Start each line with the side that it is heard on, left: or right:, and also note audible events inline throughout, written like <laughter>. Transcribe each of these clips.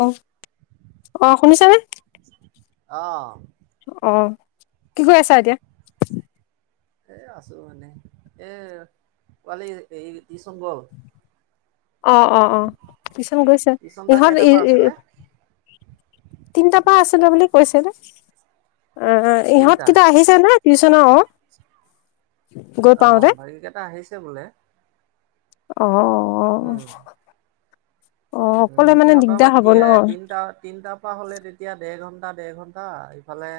left: <unintelligible> অ' শুনিছানে?
right: অ'।
left: অ' কি কৰি আছা এতিয়া?
right: এ, আছোঁ মানে, এ, পোৱালি এই টিউচন গ'ল?
left: অ', অ', অ', টিউচন গৈছে,
right: টিউচন তাৰ
left: ইহঁত
right: কেইটাৰ
left: ই
right: পৰা আছিলে?
left: তিনটাৰ পৰা আছিলে বুলি কৈছিলে। অ' ইহঁত
right: তিনটা
left: কিতয়া আহিছে নে টিউচনৰ। গৈ পাওতে
right: অ' বাকীকেইটা আহিছে বোলে।
left: অহ।
right: উম। উম, সিহঁতৰ <unintelligible> তিনিটা, তিনটাৰ পৰা হ'লে তেত <unintelligible> দেৰ ঘণ্টা দেৰ ঘণ্টা ইফালে,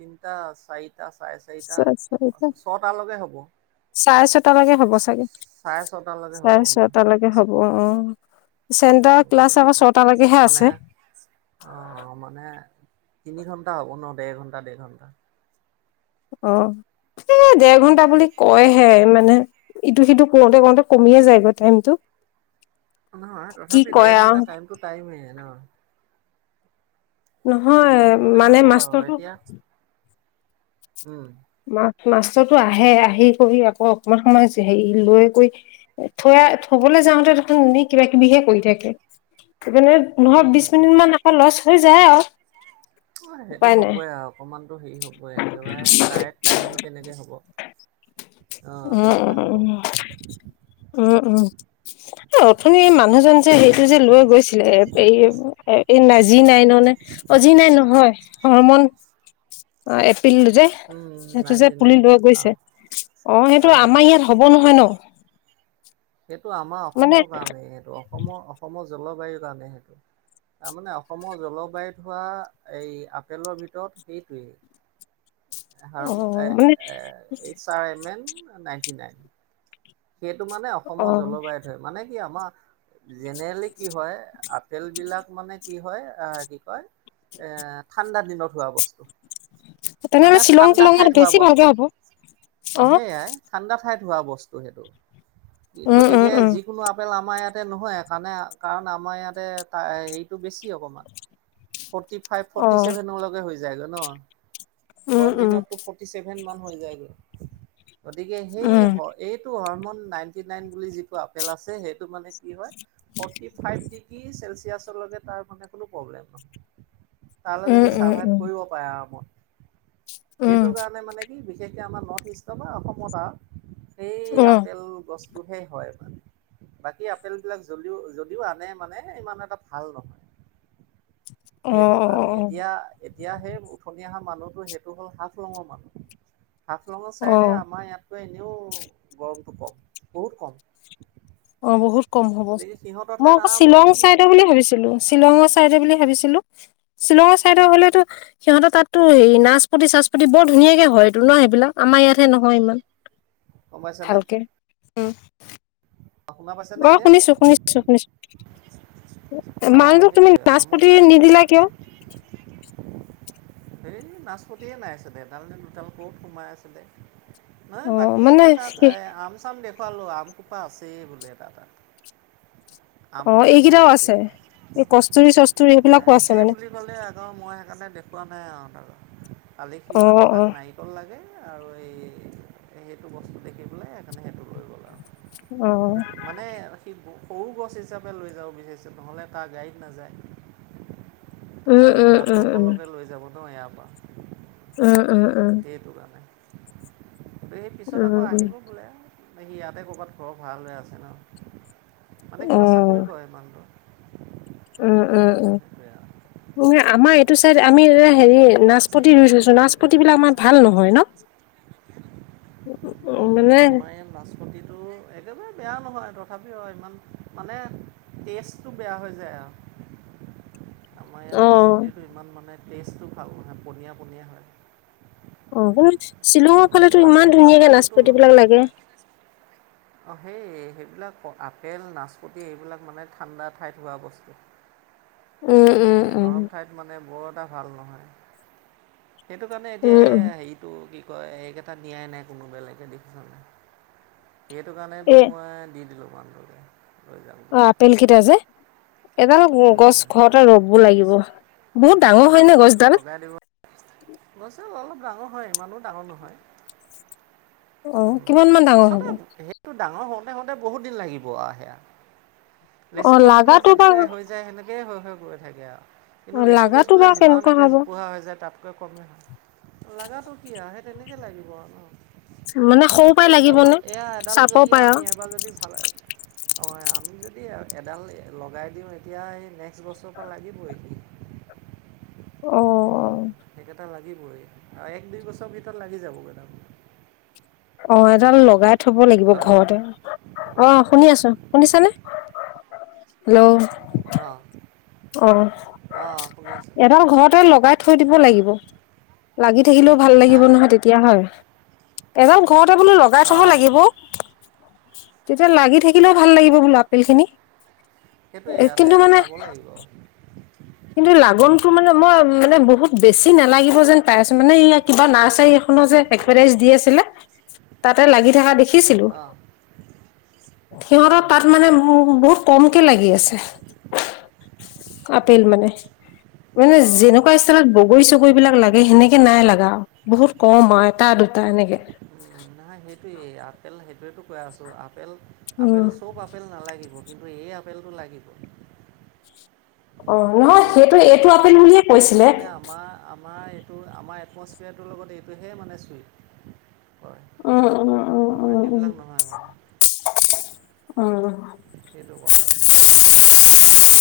right: তিনিটা চাৰি টা চাৰে চাৰিটা,
left: চাৰে
right: ছয়টালৈকে হ'ব।
left: চাৰে ছটালৈকে হ'ব চাগে,
right: চাৰে ছটালৈকে হ'ব
left: চাৰে
right: উম,
left: ছয়টালৈকে হব অ', চেণ্টাৰ
right: উম,
left: ক্লাছ
right: গতিকে
left: ছটা লৈকেহে
right: মানে
left: আছে।
right: অ', মানে, তিনি ঘন্টা হ'ব ন, দেৰ ঘন্টা দেৰ ঘন্টা।
left: অ', তে দেৰ ঘন্টা বুলি কয়ে সে মানে, ইটো-সিটো কৰোতে কৰোতে কমিয়ে যায়গৈ টাইমতটো।
right: নহয় তথাপি দেৰ
left: আৰু
right: ঘন্টা টাইমটো টাইমেই ন।
left: নহয়
right: গতিকে সেইমতে
left: মানে
right: হ'ব আৰু
left: মাষ্টৰটো
right: এতিয়া, উম।
left: মাছ-মাছতো আহে আহি কৰি আকৌ অকণমান সময় হেৰি লৈ কৈ, থৈ থবলৈ যাওঁতে ত' কিবা- কিবিহে কৰি থাকে। সহকাৰে
right: উম
left: নহয় বিশ
right: উম উম
left: মিনিট মান আকৌ লচ হৈ যায় আৰু।
right: অ সেইটো
left: উপায় নাই
right: হ'বই আৰু অকণমানতো হেৰি হ'বই একেবাৰে কাৰেক্ট টাইমটো কেনেকৈ হ'ব, অঁ', সেনেকুৱা
left: উম
right: হ'ব।
left: উম উম, উম, অথন মানুহ জন যে সেইটো যে লৈ গৈছিলে এই এ নাই যি নাই ন নে, অ', যি নাই নহয় হৰ মন অ', এপিলটো যে।
right: উম
left: সেইটো যে
right: নাইনটি
left: পুলি
right: নাইন
left: লৈ
right: অ
left: গৈছে, অ', সেইটো আমাৰ ইয়াত হ'ব নহয় ন?
right: সেইটো আমাৰ
left: মানে
right: অসমৰ কাৰণেই সেইটো অসমৰ -অসমৰ জলবায়ুৰ কাৰণে সেইটো। তাৰমানে অসমৰ জলবায়ুত হোৱা এই আপেলৰ ভিতৰত সেইটোৱেই।
left: অ মানে
right: H R M N ninety nine. সেইটো মানে
left: অ
right: অসমৰ জলবায়ুত হয়, মানে কি আমাৰ জেনেৰেলি কি হয় আপেল বিলাক মানে কি হয় আহ', কি কয়! এ ঠাণ্ডা দিনত হোৱা বস্তু। মানে
left: তেনেহ'লে শ্বিলং
right: ঠাণ্ডা
left: শ্বিলঙত
right: ঠাইত হোৱা
left: বেছি ভালকে
right: বস্তু,
left: হ'ব
right: অ', সেইয়াই। ঠাণ্ডা ঠাইত হোৱা বস্তু সেইটো,
left: উম, উম,
right: গতিকে
left: উম,
right: যিকোনো আপেল আমাৰ ইয়াত ততে নহয় কাৰণে কাৰণ আমাৰ ইয়াতে ত' হেৰিটো বেছি অকমান। ফৰ্টি ফাইভ ফৰ্টি
left: অ',
right: চেভেনলৈকে হৈ যায়গৈ ন!
left: উম,
right: গৰম
left: উম,
right: দিনত ফিফটি ছেভেন মান হৈ যায়গৈ, গতিকে সেই
left: উম,
right: হয় এইটো হৰমন নাইনটি নাইন বুলি যিটো আপেল আছে, সেইটো মানে কি হয়! ফৰ্টি ফাইভ ডিগ্ৰী চেলচিয়াছৰলৈকে তাৰ মানে কোনো প্ৰব্লেম। তালকে
left: উম,
right: সি
left: উম,
right: চাৰভাইভ কৰিব পাৰে আৰামত।
left: উম,
right: সেইটো কাৰণে মানে কি বিশেষকে আমাৰ নৰ্থ ইষ্টৰ বা অসমত আৰু। সেই
left: উম,
right: আপেল গছ তোহে হয় মানে, বাকী আপেল বিলাক যদিও- যদিও আনে মানে ইমান এটা ভাল নহয়।
left: <inaudible>
right: সেইটো কাৰণে
left: অ',
right: এতিয়া -এতিয়া সেই উঠনি অহা মানুহটো সেইটো হ'ল হাফলঙৰ মানুহ। হাফলঙৰ
left: অ',
right: ছাইডে
left: অ',
right: আমাৰ ইয়াতকৈ এনেও, গৰমটো কম বহুত কম।
left: অ', বহুত কম হ'ব,
right: গতিকে সিহঁতৰ
left: মই
right: ঠাইত
left: আকৌ
right: আৰামত
left: শ্বিলং
right: হ'ব
left: চাইদ বুলি ভাবিছিলো শ্বিলঙৰ চাইডে বুলি ভাবিছিলো, শ্বিলঙৰ চাইদে হলেতো সিহঁতেৰ তাতো হে নাচপতি -চাচপতি বৰ ধুনীয়াকে হয় এইটো ন সেইবিলাক? আমাৰ ইয়াতহে নহয় ইমান
right: গম পাইছানে
left: ভালকে। উম।
right: শুনা পাইছানে
left: অ',
right: এতিয়া
left: শুনিছো- শুনিছো -শুনিছো।
right: অঁ
left: মানুহক তুমি
right: সেইটোৱে হৰমন
left: নাচপতি
right: নাই
left: নিদিলা কিয়?
right: এই নাচপতিয়ে নাই আছিলে তাৰমানে দুটাল ক'ত সোমাই আছিলে। নহ
left: অ',
right: বাকী
left: মানে
right: এনে তাক
left: সে
right: এ আম চাম দেখুৱালো আম। এসোপা আছেই বোলে তাৰ তাত আম
left: অ',
right: বোলে ধেৰ
left: এইকেইটাও আছে,
right: আছেই,
left: এই কস্তুৰি চস্তুৰি
right: মই
left: সেইবিলাকো
right: আছে
left: মানে,
right: বুলি কলে আকৌ মই সেইকাৰণে দেখুওৱা নাই আৰু তাৰপৰা, কালি সি মানে
left: অ',
right: তাক
left: অ',
right: না ৰিকল লাগে আৰু এই সেইটো বস্তু দেখি পেলাই সেইকাৰণে সেইটো লৈ গ'ল আৰু।
left: অহ
right: মানে সি সৰু গছ হিচাপে লৈ যাব বিচাৰিছে নহ'লে তাৰ গাড়ীত নাযায়।
left: উম,
right: আৰু
left: উম,
right: হাফ
left: উম,
right: লঙৰ লৈকে লৈ যাব ন ইয়াৰ পৰা।
left: উম উম উম।
right: সেইটো কাৰণে সেই পিছত
left: উম,
right: আকৌ
left: উম,
right: আহিব বোলে। সি ইয়াতে ক'ৰবাত ঘৰ ভাড়া লৈ আছে ন, মানে কিবা
left: অ',
right: চাকৰি কৰে মানুহটো।
left: উম উম উম।
right: এয়া
left: এ আমাৰ এইটো চাইড আমি এ হেৰি নাচপতি ৰুই থৈছো নাচ পতিবিলাক আমাৰ ভাল নহয় ন। উম মানে
right: আমাৰ নাচপতিটো একেবাৰে বেয়া নহয় তথাপিও ইমান মানে টেষ্টটো বেয়া হৈ যায় আৰু। আমাৰ ইয়াত
left: অ',
right: নাচপতিটো ইমান মানে টেষ্টটো ভাল নহয় পনীয়া পনীয়া হয়।
left: উম শ্বিলঙৰ ফালেতো
right: কিন্তু আপেল
left: ইমান ধুনীয়াকে
right: আপেলটোতো
left: নাচপতি বিলাক লাগে।
right: অঁ সেই সেইবিলাক আপেল নাচপতি এইবিলাক মানে ঠাণ্ডা ঠাইত হোৱা বস্তু।
left: উম,
right: সে
left: উম, উম,
right: গৰম ঠাইত মানে বৰ এটা ভাল নহয়। সেইটো কাৰণে
left: উম,
right: এতিয়া সে
left: উম,
right: হেৰিটো কি কয় সেইকেইটা নিয়াই নাই কোনো বেলেগে দেখিছ নাই। সেইটো কাৰণেতো
left: এ
right: মই দি দিলো মানুহজন লৈ যাওক
left: অ আপেল কেইটা যে। এডাল গছ ঘৰতে ৰুব লাগিব বহুত ডাঙৰ হয় না গছডাল?
right: গছ ডাল অলপ ডাঙৰ হয় ইমানো ডাঙৰ নহয়।
left: অ',
right: উম
left: কিমান মান ডাঙৰ
right: পিছতে
left: হ'ব?
right: সে ইটো ডাঙৰ হৌতে হৌতে বহুত দিন লাগিব আও সেয়া লেচু
left: অ',
right: গছ বিলাক
left: লাগাটো বা
right: যেনেকে হৈ যায় সেনেকেই হৈ হৈ গৈ থাকে আৰু। কিন্তু লেচু
left: লাগাটো বা
right: গছবিলাক যিমান
left: কেনেকুৱা
right: একে
left: হ'ব?
right: জোপোহা হৈ যায় তাতকৈ কমেই হয়। লগাটো কি আৰু সেই তেনেকৈ লাগিব আৰু
left: মানে সৰু পৰাই
right: ন।
left: লাগিব
right: এডাল
left: নে
right: এয়া এডাল
left: চাপৰ
right: যদি
left: পৰাই
right: আমি
left: আৰু
right: এবাৰ যদি চালে অঁ আমি যদি এডাল লগাই দিওঁ এতিয়া এই নেক্সট বছৰৰ পৰা লাগিবই।
left: অ
right: উম সেইকেইটা লাগিবই আৰু এক দুই বছৰ ভিতৰত লাগি যাব গৈ তাৰমানে।
left: অঁ এডাল লগাই থব লাগিব
right: হেল্ল' অঁ
left: ঘৰতে। অঁ শুনি আছো। শুনিছা নে?
right: অঁহ।
left: অঁহ এডাল ঘৰতে লগাই থৈ দিব লাগিব। লাগি থাকিলেও ভাল
right: হা
left: লাগিব
right: হা
left: নহয় তেতিয়া হয়, এডাল ঘৰতে বোলো লগাই থব
right: অঁ
left: লাগিব। তেতিয়া লাগি থাকিলেও ভাল লাগিব বোলো আপেল খিনি।
right: সেইটোৱে ইয়াতে
left: কিন্তু মানে
right: চাব লাগিব
left: কিন্তু লাগনটো মানে মই মানে বহুত বেছি নালাগিব যেন পাই আছো মানে ইয়াৰ কিবা নাৰ্চাৰী এখনৰ যে একভেটাইজ দি আছিলে তাতে লাগি থকা দে দেখিছিলো
right: অঁ
left: সিহঁতৰ তাত মানে ম বহুত কমকে লাগি আছে। তেইল মানে মানে
right: অঁ
left: যেনেকুৱা। আগত বগৰী চগৰী বিলাক লাগে সেনেকে নাই লাগা বহুত কম হয় আৰু এটা দুটা এনেকে।
right: নহয় সেইটোৱেই আপেল সেইটোৱেতো কৈ আছোঁ আপেল
left: উম
right: আপেল চব আপেল। আপেল নালাগিব কিন্তু এই আপেলটো লাগিব।
left: অ নহয়
right: সেইটোৱেতো
left: সেইটো
right: কৈ
left: এইটো
right: আছোঁ
left: আপেল বুলিয়ে
right: এইটো
left: কৈছিলে।
right: মানে আমাৰ আমাৰ এইটো আমাৰ এটমছফিয়াৰটোৰ লগত এইটোহে মানে চুইট
left: উম উম উম উম উম
right: বাকীবিলাক নহয় মানে
left: উম
right: সেইটো কথাটো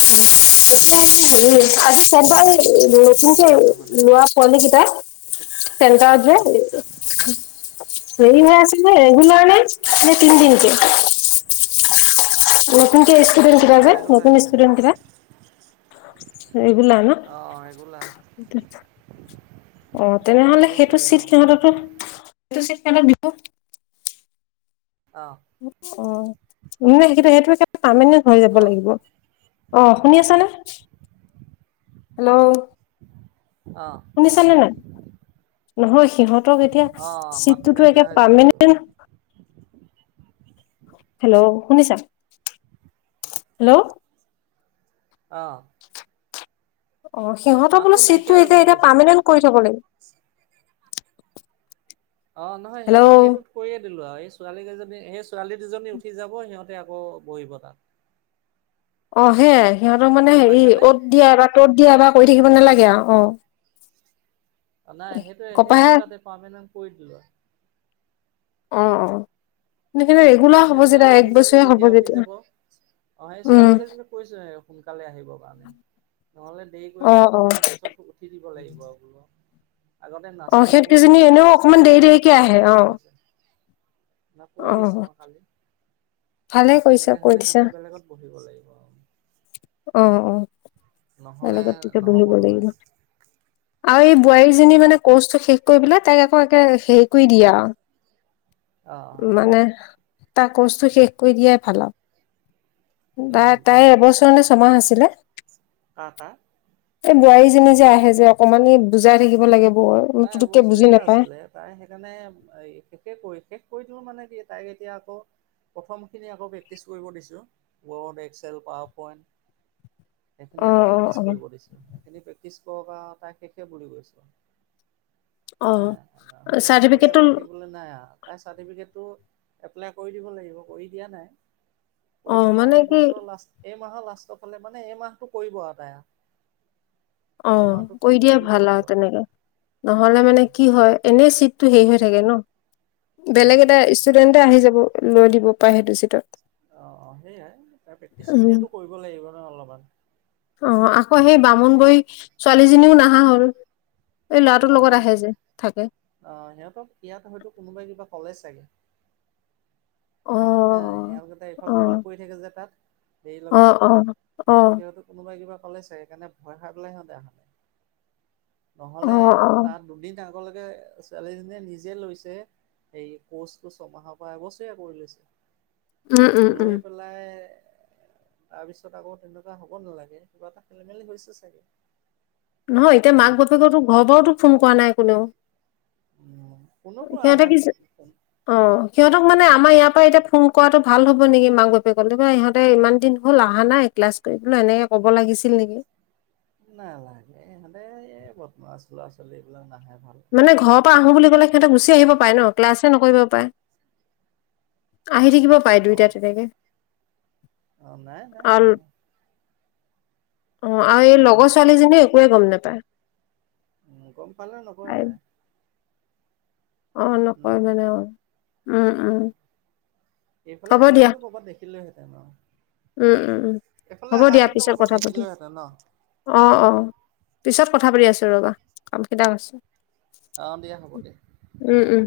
left: এতিয়া এই হেৰি আজি চেন্টাৰলৈ
right: কি কৰি
left: নতুনকে
right: আছা মানে
left: লোৱা পোৱালিকিতা চেন্টাৰত যে
right: খপাই আছে
left: হেৰি হৈ আছে নে ৰেগুলাৰ নে
right: অঁ
left: নে তিনদিনকে
right: <unintelligible>
left: নতুন কে ষ্টুডেন্ট কিটা যে নতুন ষ্টুডেন্ট কিটা
right: অ
left: ন
right: ৰেগুলাৰ
left: অ
right: সিহঁতে
left: তেনেহলে সেইটো
right: এবছৰীয়া
left: চিট
right: অঁ
left: সিহঁতৰতো তু চিট সিহঁতক দিব
right: অ
left: অ নে সেইকেইটা সেইটো একে পাৰমেনেন্ট হৈ যাব
right: হেল্ল'
left: লাগিব অ শুনি আছানে হেল্ল'
right: অঁ
left: শুনিছানে নাই নহয় সিহঁতক এতিয়া
right: অঁ মাতটো
left: চিটটোতো একে
right: নাইকিয়া হৈ যায় মাজে
left: পাৰ্মেনেণ্ট
right: মাজে
left: হেল্ল' শুনিছা হেল্ল'
right: অ
left: অঁ সিহঁতৰ
right: মাতটো
left: বোলো
right: নাইকিয়া
left: চিটটো
right: হৈ
left: এতিয়া
right: গ'ল
left: এতিয়া
right: গৈছে
left: পাৰ্মেনেণ্ট কৰি থ'ব লাগিব
right: অঁ নহয় সিহঁতৰ
left: হেল্ল'
right: সেইটো কৰিয়ে দিলো আৰু এই ছোৱালী কেইজনী সেই ছোৱালী দুজনী উঠি যাব সিহঁতে আকৌ বহিব তাত
left: অ সেয়াই সিহঁতক মানে
right: গম
left: হেৰি
right: পাইছানে
left: অত দিয়া এবাৰ ত'ত দিয়া এবাৰ কৰি থাকিব নালাগে আৰু অ
right: নাই সেইটোৱেই সেই
left: কপাহে
right: দুটাতে পাৰৰ্মেনেন্ট কৰি দিলো আ
left: অ অ
right: সে
left: সেইকাৰণে ৰেগুলাৰ হ'ব
right: সেই
left: যেতিয়া
right: ছোৱালী
left: এক
right: দুজনী
left: বছৰীয়া হ'ব
right: যেতিয়া উঠি যাব অ সেই
left: উম
right: ছোৱালী কেইজনীক কৈছোৱেই সোনকালে আহিবৰ কাৰণে নহ'লে দেৰি
left: অ
right: কৰিলে
left: অ
right: আকৌ বোলো পিছত উঠি দিব লাগিব আৰু বোলো আগতে
left: অ সিহঁত
right: নাছিলে বোলো
left: কেইজনী
right: সুবিধা
left: এনেও অকমান
right: পাইছিলা
left: দেৰি
right: এতিয়া
left: দেৰিকে
right: নাপাবা
left: আহে
right: বুলি
left: অ
right: কৈছো কৈ দিছো
left: অ',
right: মই কালি
left: ভালে
right: আৰু
left: কৰিছা
right: তেনেকে
left: কৈ
right: হ'লে
left: দিছা
right: সিহঁতে বেলেগত বহিব লাগিব আৰু
left: অ অ
right: নহ'লে
left: বেলেগত তেতিয়া
right: নহ'ব
left: বহিব
right: নহয়
left: লাগিব আৰু এই বোৱাৰীজনী মানে কৰ্চটো শেষ কৰি পেলাই তাইক আকৌ একে হেৰি কৰি দিয়া আৰু
right: অ অ
left: মানে তাৰ কৰ্চটো শেষ কৰি দিয়াই ভাল আৰু
right: উম
left: তাই
right: উম উম
left: তাইৰ এবছৰ নে ছমাহ আছিলে
right: কাৰ কাৰ
left: এই বোৱাৰীজনী যে আহে যে অকমান বুজাই থাকিব লাগে বৰ
right: তাই
left: পুতুককে বুজি
right: এবছৰীয়া
left: নাপায়
right: আছিলে তাই সেইকাৰণে শেষে কৰি শেষ কৰি দিও মানে কি তাইক এতিয়া আকৌ প্ৰথমখিনি আকৌ প্ৰেক্টিচ কৰিব দিছোঁ ৱৰ্ড এক্সেল পাৱাৰ পইণ্ট সেইখিনি আকৌ
left: অ', অ',
right: প্ৰেক্টিছ
left: অ',
right: কৰিব দিছোঁ সেইখিনি প্ৰেক্টিছ কৰক আৰু তাইৰ শেষে বুলি কৈছোঁ
left: অ',
right: এ নহ'লে দীঘলীয়া
left: চাৰ্টিফিকেটটো
right: কৰি থাকিবলৈ নাই আৰু তাই চাৰ্টিফিকেটটো এপ্লাই কৰি দিব লাগিব কৰি দিয়া নাই কৰি
left: অ',
right: দিম আ
left: মানে কি
right: এইবছৰৰ লাষ্ট এই মাহৰ লাষ্টৰ ফালে মানে এই মাহটো কৰিব আৰু তাই
left: অ অ
right: এই
left: অ,
right: মাহটোত
left: কৰি
right: শেষ
left: দিয়াই
right: দিব
left: ভাল
right: লাগিব।
left: আৰু তেনেকে। নহলে মানে কি হয় এনে চিটটো হেৰি হৈ থাকে ন। বেলেগ এটা ষ্টুডেন্টে আহি যাব লৈ দিব পাৰে সেইটো চিটত।
right: সি, অ অ, সেইয়াই তাই
left: উম,
right: প্ৰেক্টিচখিনিয়েতো কৰিব লাগিব নহয় অলপমান।
left: অ অ অ, আকৌ সেই
right: গতিকে
left: বামুণবড়িৰ ই সি ছোৱালীজনীও নাহা হ'ল এই ল'ৰাটোৰ লগত আহে যে থাকে।
right: অ অ অ, সিহঁতক ইয়াত হয়তো কোনোবাই কিবা কলে চাগে।
left: অ',
right: হয়, ইহঁত কেইটা ইফাল-সিফাল
left: অ',
right: কৰি থাকে যে তাত। দেৰিলৈকে,
left: অ', অ', অ',
right: গতিকে হয়তো কোনোবাই কিবা ক'লে চাগে সেইকাৰণে ভয় খাই পেলাই সিহঁতে আহা নাই। নহ'লে
left: অ', অ',
right: তাৰ দুদিন আগলৈকে ছোৱালীজনীয়ে নিজে লৈছে। সেই কোৰ্চটো ছমাহৰ পৰা এবছৰীয়া কৰি লৈছে। লৈ
left: উম,
right: পেলাই
left: উম,
right: এ
left: উম,
right: এ এ এ এ এ এ এ এ তাৰপিছত আকৌ তেনেকুৱা হ'ব নালাগে কিবা এটা খেলি-মেলি হৈছে চাগে।
left: নহয় এতিয়া
right: উম
left: মাক-বাপেকতো ঘৰৰ পৰাতো ফোন কৰা নাই কোনেও।
right: উম কোনো
left: ওই
right: কৰা
left: সিহঁতে
right: নাই
left: কিছে। অ অ অ অ, সিহঁতক মানে আমাৰ ইয়াৰ পৰা এতিয়া ফোন কৰাটো ভাল হ'ব নেকি মাক-বাপে কলেবা ইহঁতে ইমান দিন হ'ল আহা নাই। ক্লাছ কৰিবো এনেকে ক'ব লাগিছিল নেকি?
right: নালাগে ইহঁতে এই বৰ্তমান লৰা-ছোৱালী এইবিলাক নাহে ভাল।
left: মানে ঘৰৰ পৰা আহো বুলি ক'লে সিহঁতে গুচি আহিব পায় ন ক্লাছে নকৰিব পাৰে। আহি থাকিব পাই
right: অ',
left: দুইটাত তেনেকে
right: অ', নাই নাই
left: আল
right: নাহে
left: অ অ, আৰু এই
right: উম,
left: লগৰ ছোৱালীজনীয়ে একোৱে গম নেপায়।
right: উম উ উ, গম পালেও নকয় তাই।
left: অ
right: উম,
left: নকয় মানে আৰু উম উম।
right: এইফালে
left: হ'ব দিয়া
right: আহিলেতো কৰবাত দেখিলোহেঁতেন আৰু
left: উম উম উম
right: এইফালে আহাহেতেনতো কৰ'বাত দেখিলেওহেতেন ন।
left: অঁ অ অ অ, পিছত কথা পাতি আছো ৰবা কাম কেইটা আছে।
right: কাম দিয়া হ'ব দিয়া।
left: উম উম।